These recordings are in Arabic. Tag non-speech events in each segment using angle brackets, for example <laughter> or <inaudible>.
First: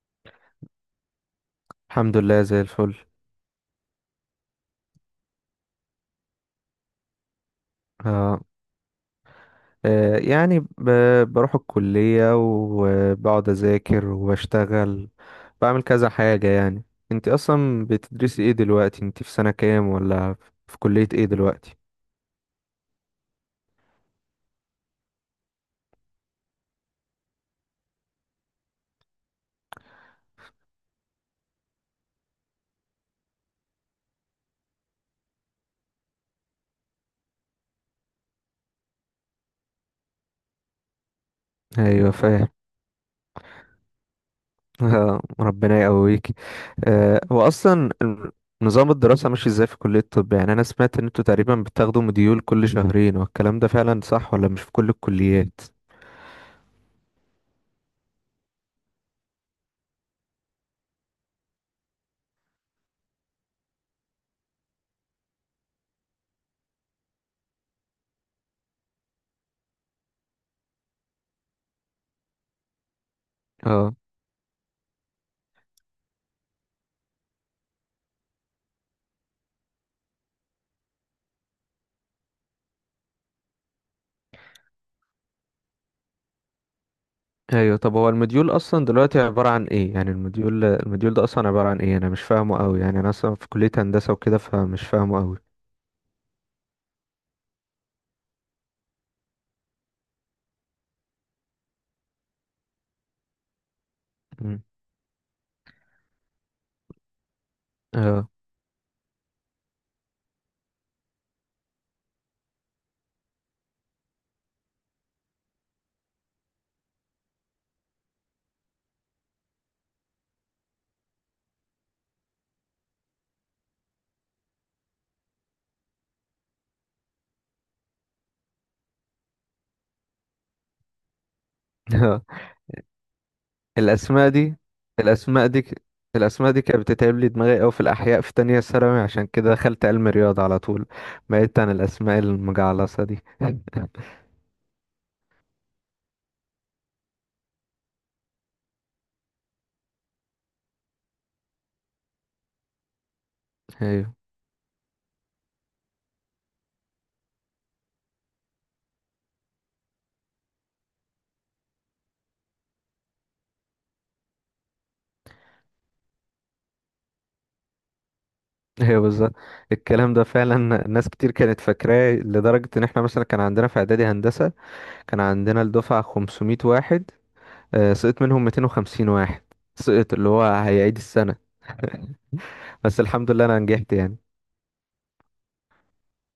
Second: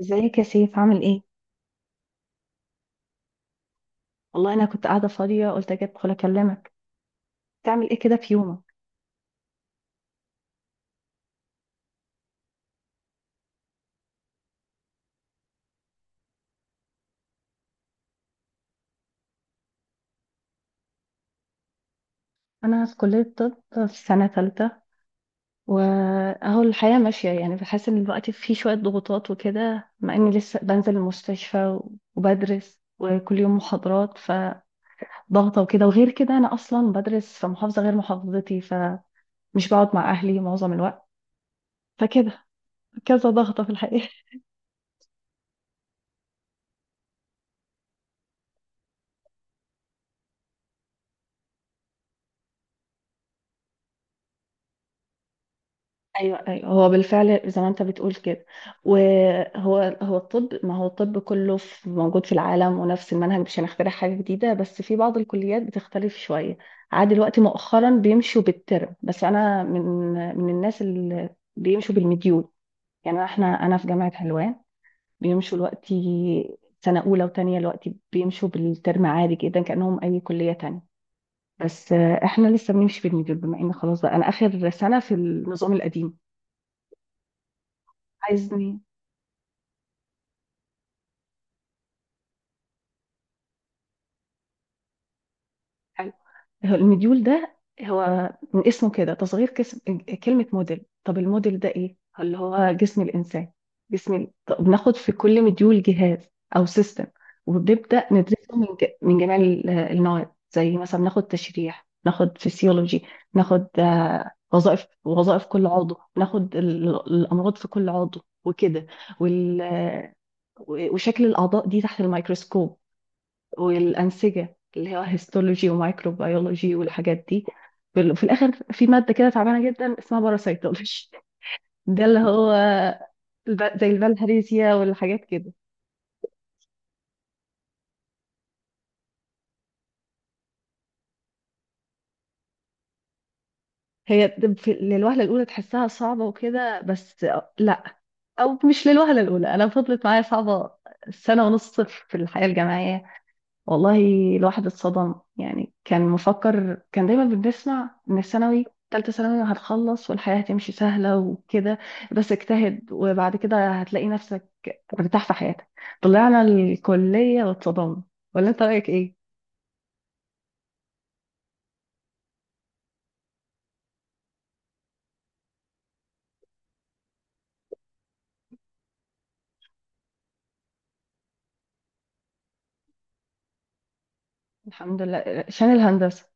ازيك يا سيف، عامل ايه؟ الحمد لله زي الفل. والله انا كنت قاعده فاضيه، قلت اجي ادخل اكلمك. تعمل ايه كده في آه. يومك؟ آه. يعني بروح الكلية وبقعد أذاكر وبشتغل. بعمل كذا حاجة يعني. انت أصلا بتدرسي ايه دلوقتي؟ انت في سنة كام ولا في كلية ايه دلوقتي؟ انا في كليه طب، في سنه ثالثه. واهو الحياه ماشيه، يعني بحس ان الوقت فيه شويه ضغوطات وكده، مع اني لسه بنزل المستشفى وبدرس وكل يوم محاضرات فضغطه وكده. وغير كده انا اصلا بدرس في محافظه غير محافظتي، فمش بقعد مع اهلي معظم الوقت. ايوه، فكده فاهم. كذا ضغطه في الحقيقه. آه. ربنا يقويك. هو أصلا نظام الدراسة ماشي ازاي في كلية الطب؟ يعني أنا سمعت ان انتوا تقريبا بتاخدوا مديول كل شهرين، والكلام ده فعلا صح ولا مش في كل الكليات؟ ايوه، ايوه، هو بالفعل زي ما انت بتقول كده. وهو الطب، ما هو الطب كله في موجود في العالم ونفس المنهج، مش هنخترع حاجه جديده. بس في بعض الكليات بتختلف شويه. عاد دلوقتي مؤخرا بيمشوا بالترم، بس انا من الناس اللي بيمشوا بالمديول. يعني احنا، انا في اه. جامعه حلوان، بيمشوا دلوقتي سنه اولى وتانية دلوقتي بيمشوا بالترم عادي جدا كانهم اي كليه تانية. بس احنا لسه بنمشي بالمديول بما ان خلاص بقى انا اخر سنه في النظام القديم. ايوه، طب هو المديول عايزني. اصلا دلوقتي عباره عن ايه؟ يعني المديول ده اصلا عباره عن ايه؟ انا مش فاهمه قوي، يعني انا اصلا في كليه هندسه وكده فمش فاهمه قوي. حلو. هو المديول ده، هو من اسمه كده تصغير كسم كلمة موديل. طب الموديل ده ايه؟ اللي هو جسم الإنسان، جسم مم. طب بناخد في كل مديول جهاز أو سيستم، وبنبدأ اه. ندرسه من جميع النواحي. زي مثلا ناخد تشريح، ناخد فسيولوجي، ناخد وظائف، وظائف كل عضو، ناخد الأمراض في كل عضو وكده. وال... آه، وشكل الأعضاء دي تحت الميكروسكوب، والأنسجة اللي هو هيستولوجي ومايكروبيولوجي والحاجات دي. في الآخر في مادة كده تعبانة جدا اسمها باراسيتولوجي. ده اللي <laughs> هو زي الاسماء دي الفالهاريزيا والحاجات الاسماء كده. دي ك- الاسماء دي كانت بتتعب لي دماغي قوي في الاحياء في تانية ثانوي، عشان كده دخلت علم رياضه على طول. بعدت عن الاسماء المجعلصه دي. <laughs> للوهلة الأولى تحسها صعبة وكده، بس لأ، أو مش للوهلة الأولى، أنا فضلت معايا صعبة سنة ونص في الحياة الجامعية. والله ايوه، الواحد اتصدم يعني، كان مفكر، كان دايما بنسمع ان الثانوي، تالتة ثانوي هتخلص والحياة هتمشي سهلة وكده، بس اجتهد وبعد كده هتلاقي نفسك مرتاح في حياتك. طلعنا الكلية واتصدمنا. ولا انت رأيك ايوه، ايه؟ بالظبط. الكلام ده فعلا. ناس كتير كانت فاكراه لدرجه ان احنا، مثلا كان عندنا في اعدادي هندسه كان عندنا الدفعه 500 واحد، سقط منهم 250 واحد. سقط اللي هو هيعيد السنة. <laughs> بس الحمد لله انا نجحت يعني. الحمد لله شان الهندسة.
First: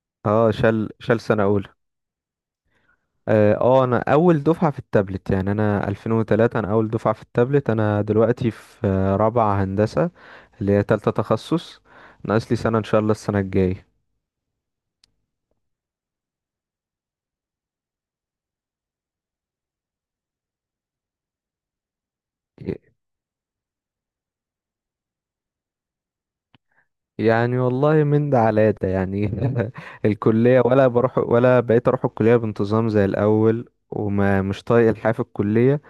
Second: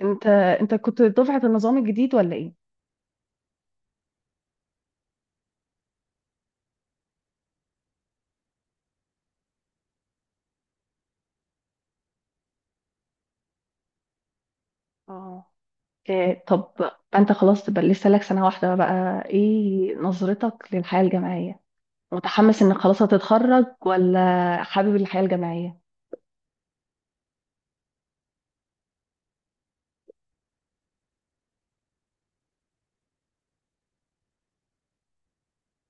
انت اه، انت شال كنت شال دفعة سنة اولى. النظام الجديد ولا ايه؟ اه، انا اول دفعة في التابلت. يعني انا 2003، انا اول دفعة في التابلت. انا دلوقتي في رابعة هندسة، اللي هي تالتة تخصص. ناقص لي سنة ان شاء الله السنة الجاية. اه، إيه طب، انت خلاص تبقى لسه لك سنة واحدة، بقى ايه نظرتك للحياة الجامعية؟ متحمس انك ي- خلاص هتتخرج ولا حابب الحياة الجامعية؟ يعني والله من ده على ده يعني. <laughs> الكلية ولا بروح، ولا بقيت اروح الكلية بانتظام زي الاول، وما مش طايق الحياة في الكلية.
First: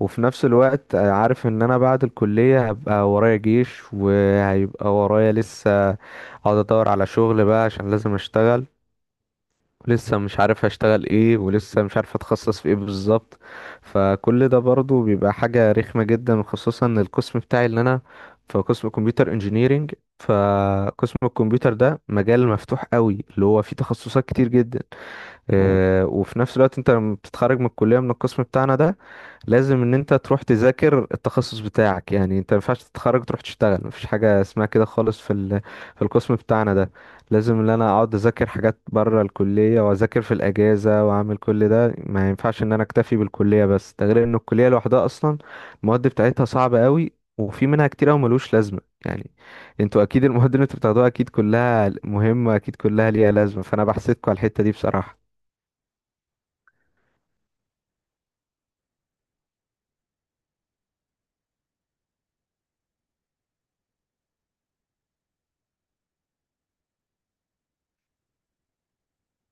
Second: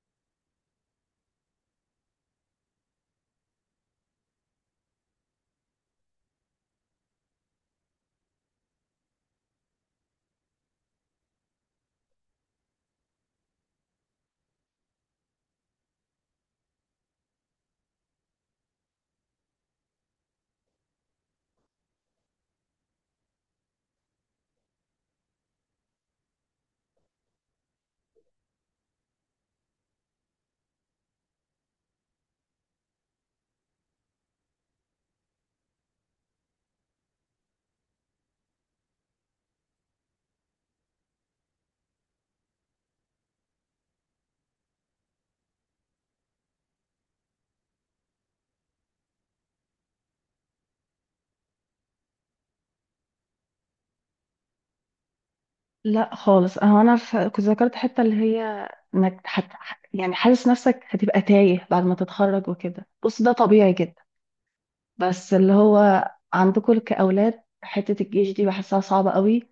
وفي نفس الوقت عارف ان انا بعد الكلية هبقى ورايا جيش، وهيبقى ورايا لسه اقعد ادور على شغل بقى عشان لازم اشتغل. ولسه مش عارف هشتغل ايه، ولسه مش عارف اتخصص في ايه بالظبط. فكل ده برضو بيبقى حاجة رخمة جدا، وخصوصا ان القسم بتاعي اللي انا في قسم كمبيوتر انجينيرينج. فقسم الكمبيوتر ده مجال مفتوح قوي اللي هو فيه تخصصات كتير جدا. وفي نفس الوقت انت لما بتتخرج من الكلية من القسم بتاعنا ده، لازم ان انت تروح تذاكر التخصص بتاعك. يعني انت ما ينفعش تتخرج تروح تشتغل، مفيش حاجه اسمها كده خالص في القسم بتاعنا ده. لازم ان انا اقعد اذاكر حاجات بره الكليه، واذاكر في الاجازه، واعمل كل ده. ما ينفعش ان انا اكتفي بالكليه بس. ده غير ان الكليه لوحدها اصلا المواد بتاعتها صعبه قوي، وفي منها كتير قوي ملوش لازمه يعني. انتوا اكيد المواد اللي انتوا بتاخدوها اكيد كلها مهمه، اكيد كلها ليها لازمه، فانا بحسدكوا على الحته دي بصراحه. لا خالص، كنت ذكرت حتة اللي هي انك يعني حاسس نفسك هتبقى تايه بعد ما تتخرج وكده. بص ده طبيعي جدا. بس اللي هو عندكم كأولاد حتة الجيش دي بحسها صعبة قوي،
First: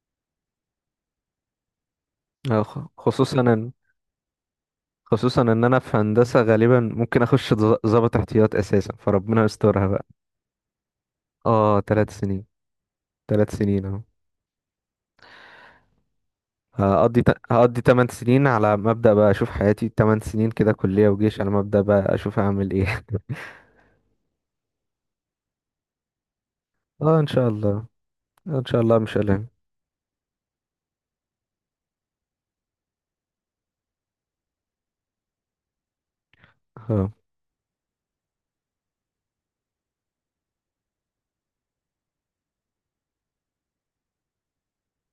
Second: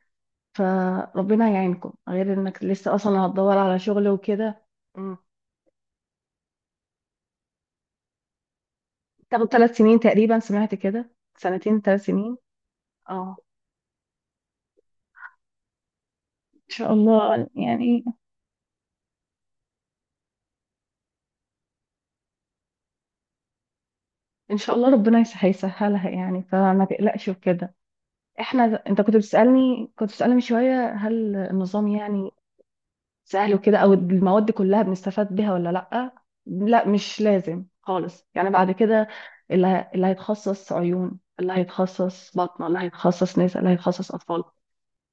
فربنا يعينكم، غير انك لسه اصلا خصوصا هتدور ان على شغل وكده. مم. خصوصا ان انا في هندسة غالبا ممكن اخش ضابط احتياط اساسا، فربنا تاخد ثلاث يسترها سنين بقى. تقريبا، سمعت كده، سنتين اه، ثلاث ثلاث سنين سنين. اه. 3 سنين اهو. ان شاء الله هقضي يعني. 8 سنين على مبدأ بقى، اشوف حياتي 8 سنين كده كلية وجيش، على مبدأ بقى اشوف هعمل ايه. ان شاء الله ربنا هيسهلها يعني، فما <laughs> اه، ان تقلقش شاء وكده. الله. ان شاء احنا الله انت كنت مش قلقان. بتسالني كنت بتسالني من شويه هل النظام يعني سهل وكده، او المواد دي كلها بنستفاد بيها ولا لا؟ لا اه. مش لازم خالص يعني. بعد كده اللي هيتخصص عيون، اللي هيتخصص بطنه، اللي هيتخصص نساء، اللي هيتخصص اطفال،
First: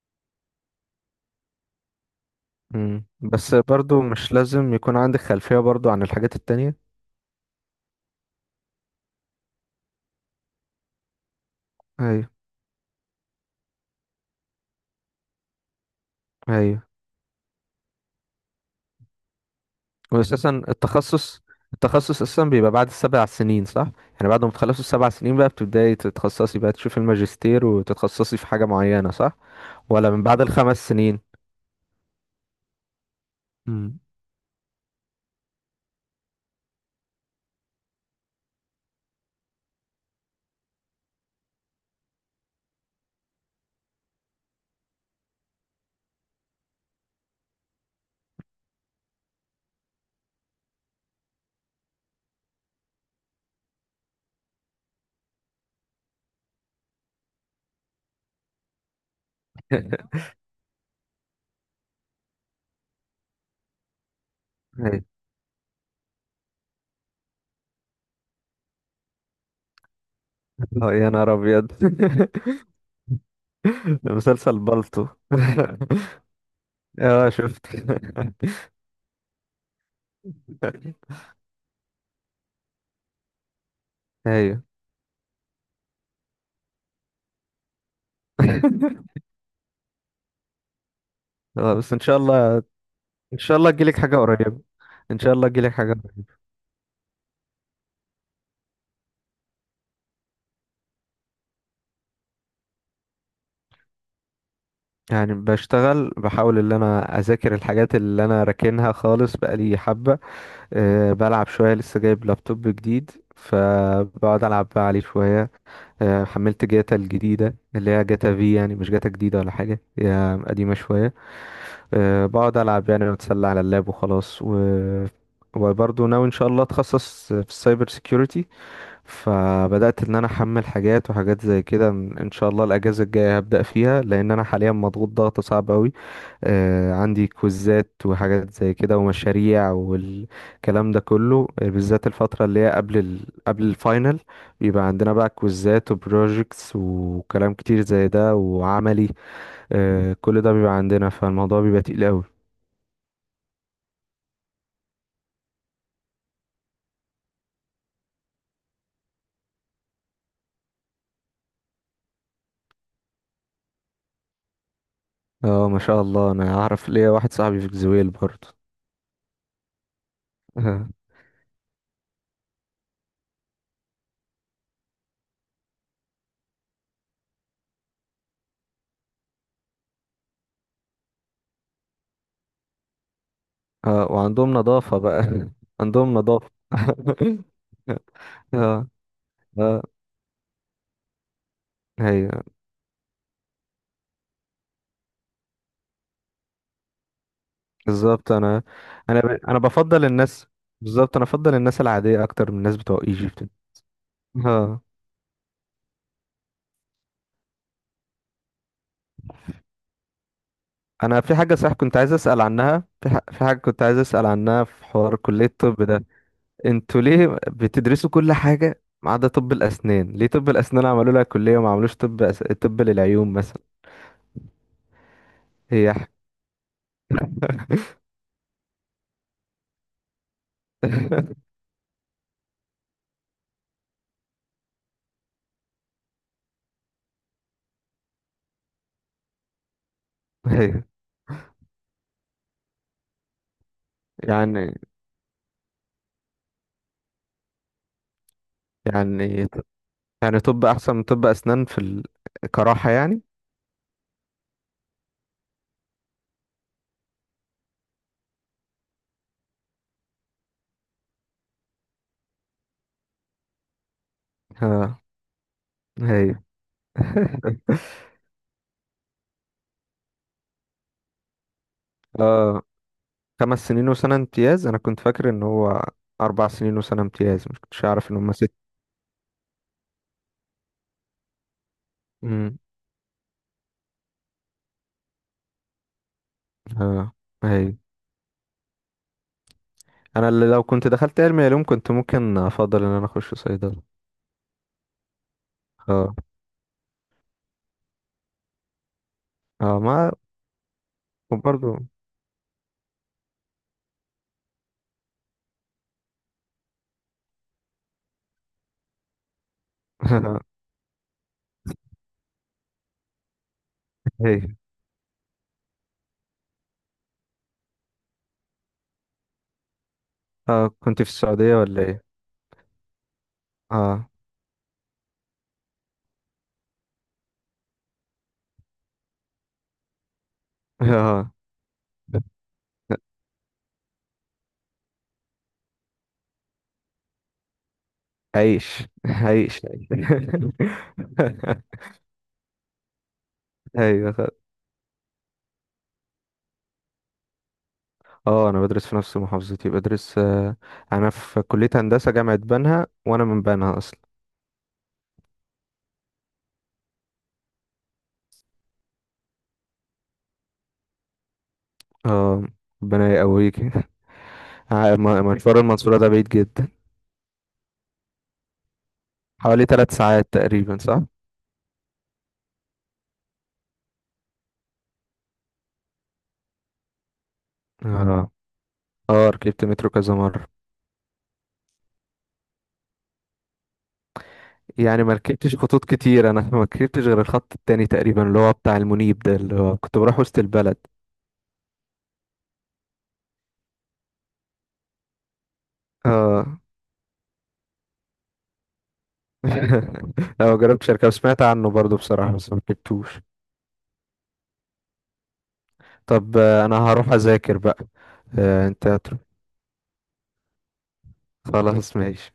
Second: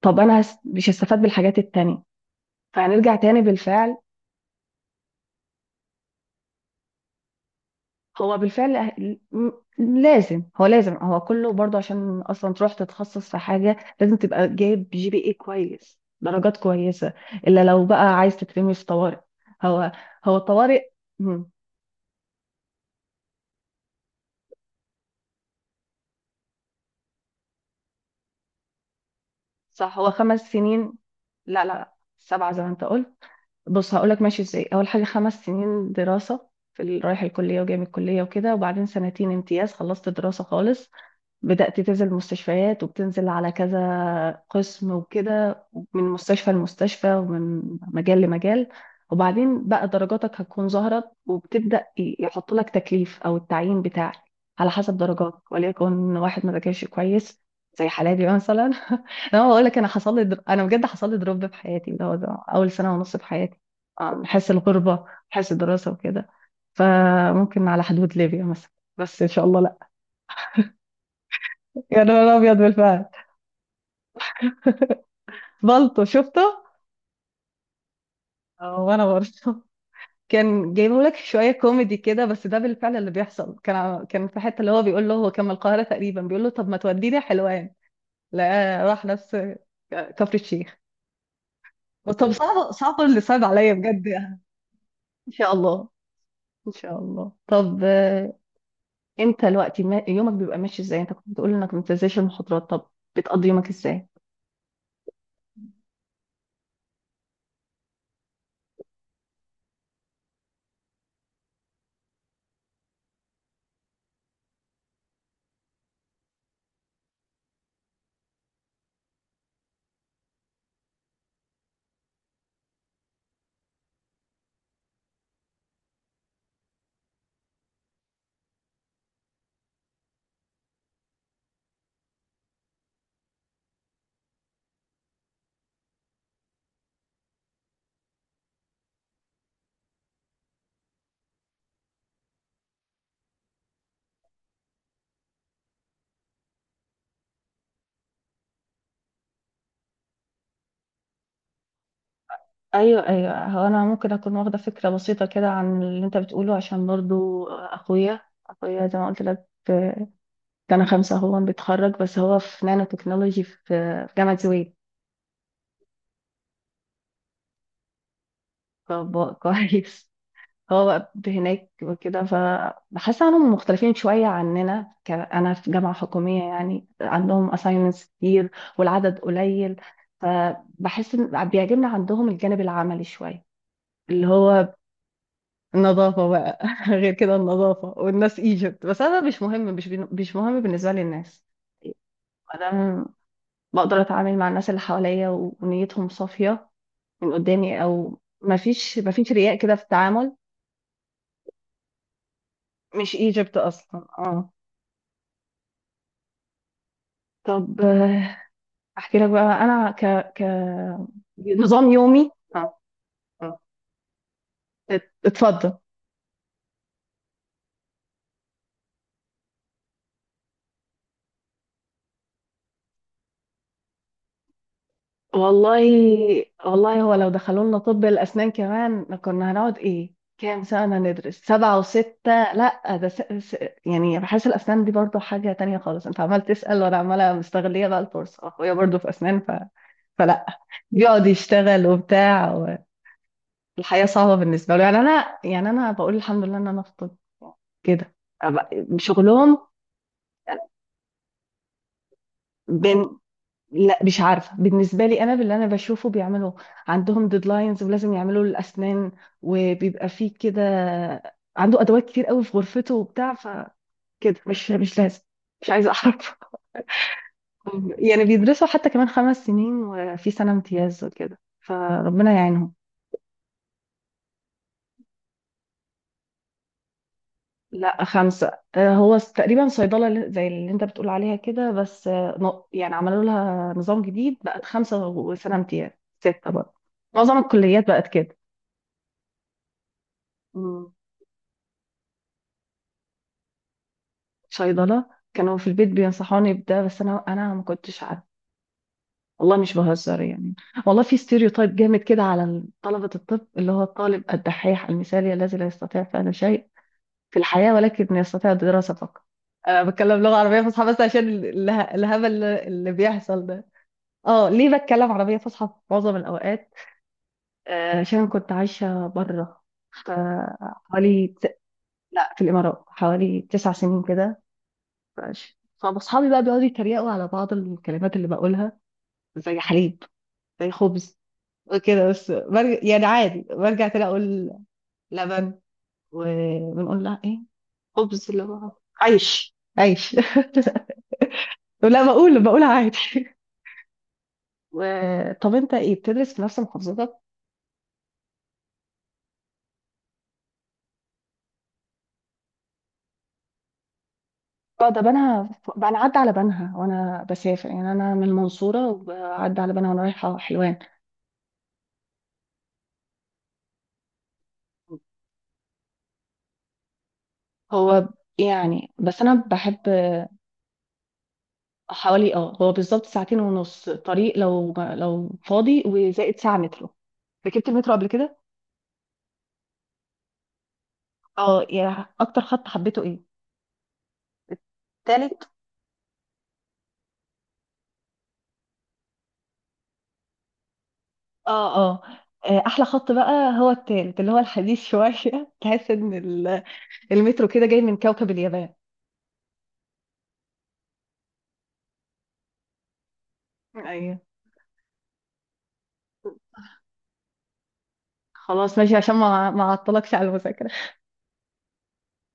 طب انا مش هستفاد بالحاجات التانية. مم. فهنرجع تاني بس بالفعل. برضو مش لازم يكون عندك خلفية برضو عن الحاجات التانية. هو بالفعل لازم، هو لازم، هو كله برضه، عشان ايوه، اصلا تروح تتخصص في حاجه لازم تبقى جايب جي بي اي كويس، درجات ايوه. كويسه. الا لو بقى عايز تترمي في طوارئ. هو هو واساسا طوارئ. التخصص، مم. اساسا بيبقى بعد السبع سنين صح؟ يعني بعد ما تخلصوا السبع سنين بقى بتبداي تتخصصي بقى، تشوفي الماجستير وتتخصصي في حاجه معينه صح؟ صح هو ولا من خمس بعد الخمس سنين سنين؟ لا لا، سبعه زي ما انت قلت. بص امم. هقولك ماشي ازاي. اول حاجه 5 سنين دراسه في رايح الكليه وجاي من الكليه وكده، وبعدين سنتين امتياز. خلصت دراسه خالص، بدأت تنزل مستشفيات، وبتنزل على كذا قسم وكده، من مستشفى لمستشفى ومن مجال لمجال. وبعدين بقى درجاتك هتكون ظهرت، وبتبدأ يحط لك تكليف أو التعيين بتاعك على حسب درجاتك. وليكن واحد ما ذاكرش كويس، زي حالاتي مثلا <laughs> انا بقول لك انا انا بجد حصل لي دروب في حياتي، اللي هو ده اول سنه ونص في حياتي. حس أي. الغربه، حس الدراسه وكده، فممكن على حدود ليبيا مثلا، بس ان شاء الله لا. <laughs> يا نهار ابيض. يا نهار <laughs> ابيض بالفعل. مسلسل بالطو. بلطو شفته. <laughs> اه، شفت. <laughs> اه وانا برضه. كان جايبه لك شويه كوميدي كده، بس ده بالفعل اللي بيحصل. كان كان في حته ايوه. اللي هو بيقول له، هو كان من القاهره تقريبا، بيقول له طب ما توديني حلوان. لا، <laughs> راح نفس كفر الشيخ. بس ان شاء طب الله. صعب، صعب اللي ان صعب شاء الله عليا تجيلك بجد حاجه يعني. قريبه. ان ان شاء الله شاء تجيلك حاجه الله. قريبة. ان شاء الله طب انت دلوقتي يومك بيبقى ماشي ازاي، انت كنت بتقول انك ما بتنزلش المحاضرات. طب بتقضي يومك ازاي؟ يعني بشتغل، بحاول ان انا اذاكر الحاجات اللي انا راكنها خالص بقالي حبه. بلعب شوية، لسه جايب لابتوب جديد، فبقعد ألعب بقى عليه شوية. حملت جاتا الجديدة اللي هي جاتا في، يعني مش جاتا جديدة ولا حاجة، هي قديمة شوية. بقعد ألعب يعني، وأتسلى على اللاب وخلاص وبرضه ناوي إن شاء الله أتخصص في السايبر سيكيورتي. فبدأت إن أنا أحمل حاجات وحاجات زي كده، إن شاء الله الأجازة الجاية هبدأ فيها، لأن أنا حاليا مضغوط ضغط صعب أوي. آه، عندي كوزات وحاجات زي كده ومشاريع والكلام ده كله، بالذات الفترة اللي هي قبل الفاينل بيبقى عندنا بقى كوزات وبروجيكتس وكلام كتير زي ده وعملي. كل ده بيبقى عندنا، فالموضوع بيبقى تقيل قوي. ايوه، ايوه، هو انا ممكن اكون واخده فكره بسيطه كده عن اللي انت بتقوله، عشان برضو اخويا، اخويا زي ما قلت لك في سنه خمسه هو بيتخرج، بس هو في نانو تكنولوجي في في جامعه زويل. اه، ما شاء الله، انا اعرف ليا واحد صاحبي في جزويل برضه. <laughs> كويس. <laughs> هو اه. بقى هناك وكده، فبحس انهم مختلفين شويه عننا. انا في جامعه حكوميه، يعني عندهم assignments كتير والعدد قليل، فبحس ان بيعجبني عندهم الجانب العملي شويه. اللي وعندهم هو نظافة بقى. <laughs> عندهم النظافة نظافة. بقى <laughs> غير كده <laughs> النظافة والناس ايجيبت، اه، بس انا مش مهم، اه، مش مهم بالنسبة لي الناس. ايوه، انا بقدر اتعامل مع الناس اللي حواليا ونيتهم صافية من قدامي، او بالظبط. ما فيش ما فيش رياء انا كده في بفضل التعامل. الناس. بالظبط انا بفضل الناس العاديه اكتر من الناس بتوع مش ايجيبت. ايجيبت اصلا. اه. ها. طب احكي لك بقى انا ك ك <laughs> انا في حاجه صح نظام كنت عايز يومي. اسال اه، عنها في، في حاجه اه، كنت عايز اسال عنها في حوار كليه اتفضل. الطب ده. انتوا ليه بتدرسوا كل حاجه ما عدا طب الاسنان؟ ليه طب الاسنان عملوا لها كليه وما عملوش طب للعيون مثلا؟ والله، هي ح... والله هو لو دخلوا لنا طب الأسنان كمان كنا هنقعد إيه كام سنة ندرس؟ <laughs> سبعة وستة؟ لا ده يعني بحس الأسنان دي برضو حاجة تانية خالص. أنت عمال تسأل وأنا عمالة مستغلية بقى الفرصة، أخويا برضو في أسنان، فلا، أيوة. بيقعد يشتغل وبتاع، والحياة صعبة يعني، بالنسبة له. يعني أنا، يعني أنا بقول الحمد لله إن أنا في طب كده. يعني شغلهم. يعني طب احسن من طب اسنان كراحه يعني. لا مش عارفة بالنسبة لي أنا، باللي أنا بشوفه بيعملوا. عندهم ديدلاينز ولازم يعملوا الأسنان، وبيبقى فيه كده عنده أدوات كتير قوي في غرفته وبتاع، فكده مش ها. لازم، مش عايزة هي. أعرف <laughs> <laughs> يعني بيدرسوا حتى كمان 5 سنين، وفي سنة امتياز وكده، فربنا اه، يعينهم. خمس سنين وسنة امتياز. انا كنت فاكر ان هو اربع سنين وسنة امتياز، مش كنتش لا اعرف ان هم ست. خمسة، تقريبا صيدلة اللي، زي اللي أنت بتقول عليها كده، بس امم. يعني عملوا لها نظام جديد، بقت خمسة وسنة امتياز، ستة برضه، اه. معظم هي، الكليات بقت انا اللي لو كنت كده. دخلت علمي علوم كنت ممكن افضل ان انا اخش صيدلة. صيدلة، كانوا في البيت اه، بينصحوني بده، بس انا ما كنتش عارفة. والله مش اه، ما بهزر يعني. والله في ستيريوتايب وبرضه. جامد كده على طلبة الطب، اللي هو الطالب الدحيح المثالي، الذي لا يستطيع فعل شيء في الحياة، ولكن يستطيع الدراسة فقط. انا بتكلم لغة <laughs> عربية فصحى بس عشان الهبل اللي بيحصل ده. هي، اه، ليه بتكلم عربية فصحى في معظم الاوقات؟ عشان كنت عايشة بره. ف- اه. كنت في حوالي السعودية ت- ولا ايه؟ لا، في الامارات حوالي 9 سنين اه. كده. ماشي، فاصحابي بقى بيقعدوا يتريقوا على بعض الكلمات اللي بقولها، زي حليب، زي <laughs> خبز اه. وكده. بس برجع يعني عادي، برجع تاني اقول لبن. وبنقول لها ايه خبز؟ اللي هو عيش عيش، عيش عيش. عيش <laughs> <laughs> لا، بقول عادي ايوه، <laughs> طب انت ايه بتدرس في نفس محافظتك؟ اه. انا بدرس في نفس محافظتي، بدرس انا في كلية هندسة جامعة بنها وانا من بنها اصلا. اه، ده بنها. انا عدى على بنها وانا بسافر، يعني انا من المنصوره وعدى على بنها وانا رايحه حلوان. اه، ربنا يقويك. <laughs> مشوار المنصورة ده بعيد جدا، هو يعني، بس انا حوالي بحب. 3 ساعات تقريبا صح؟ حوالي، اه، هو بالظبط ساعتين ونص طريق، لو فاضي، وزائد ساعة مترو. ركبت المترو قبل اه. كده. اه، ركبت مترو كذا مرة. اه. يعني اكتر خط حبيته ايه؟ يعني ما تالت. ركبتش خطوط كتير انا. <laughs> ما ركبتش غير الخط التاني تقريبا اللي هو بتاع المنيب ده، اللي هو كنت بروح وسط البلد. اه، اه، احلى خط بقى هو التالت، اللي هو الحديث شوية <laughs> تحس ان اه. المترو كده جاي من كوكب اليابان. <laughs> لا، ما جربتش اركب، سمعت عنه برضو بصراحة، بس ما ركبتوش. ايوه، طب، انا هروح اذاكر بقى. خلاص انت ماشي، عشان هتروح؟ ما اعطلكش على المذاكرة. خلاص ماشي.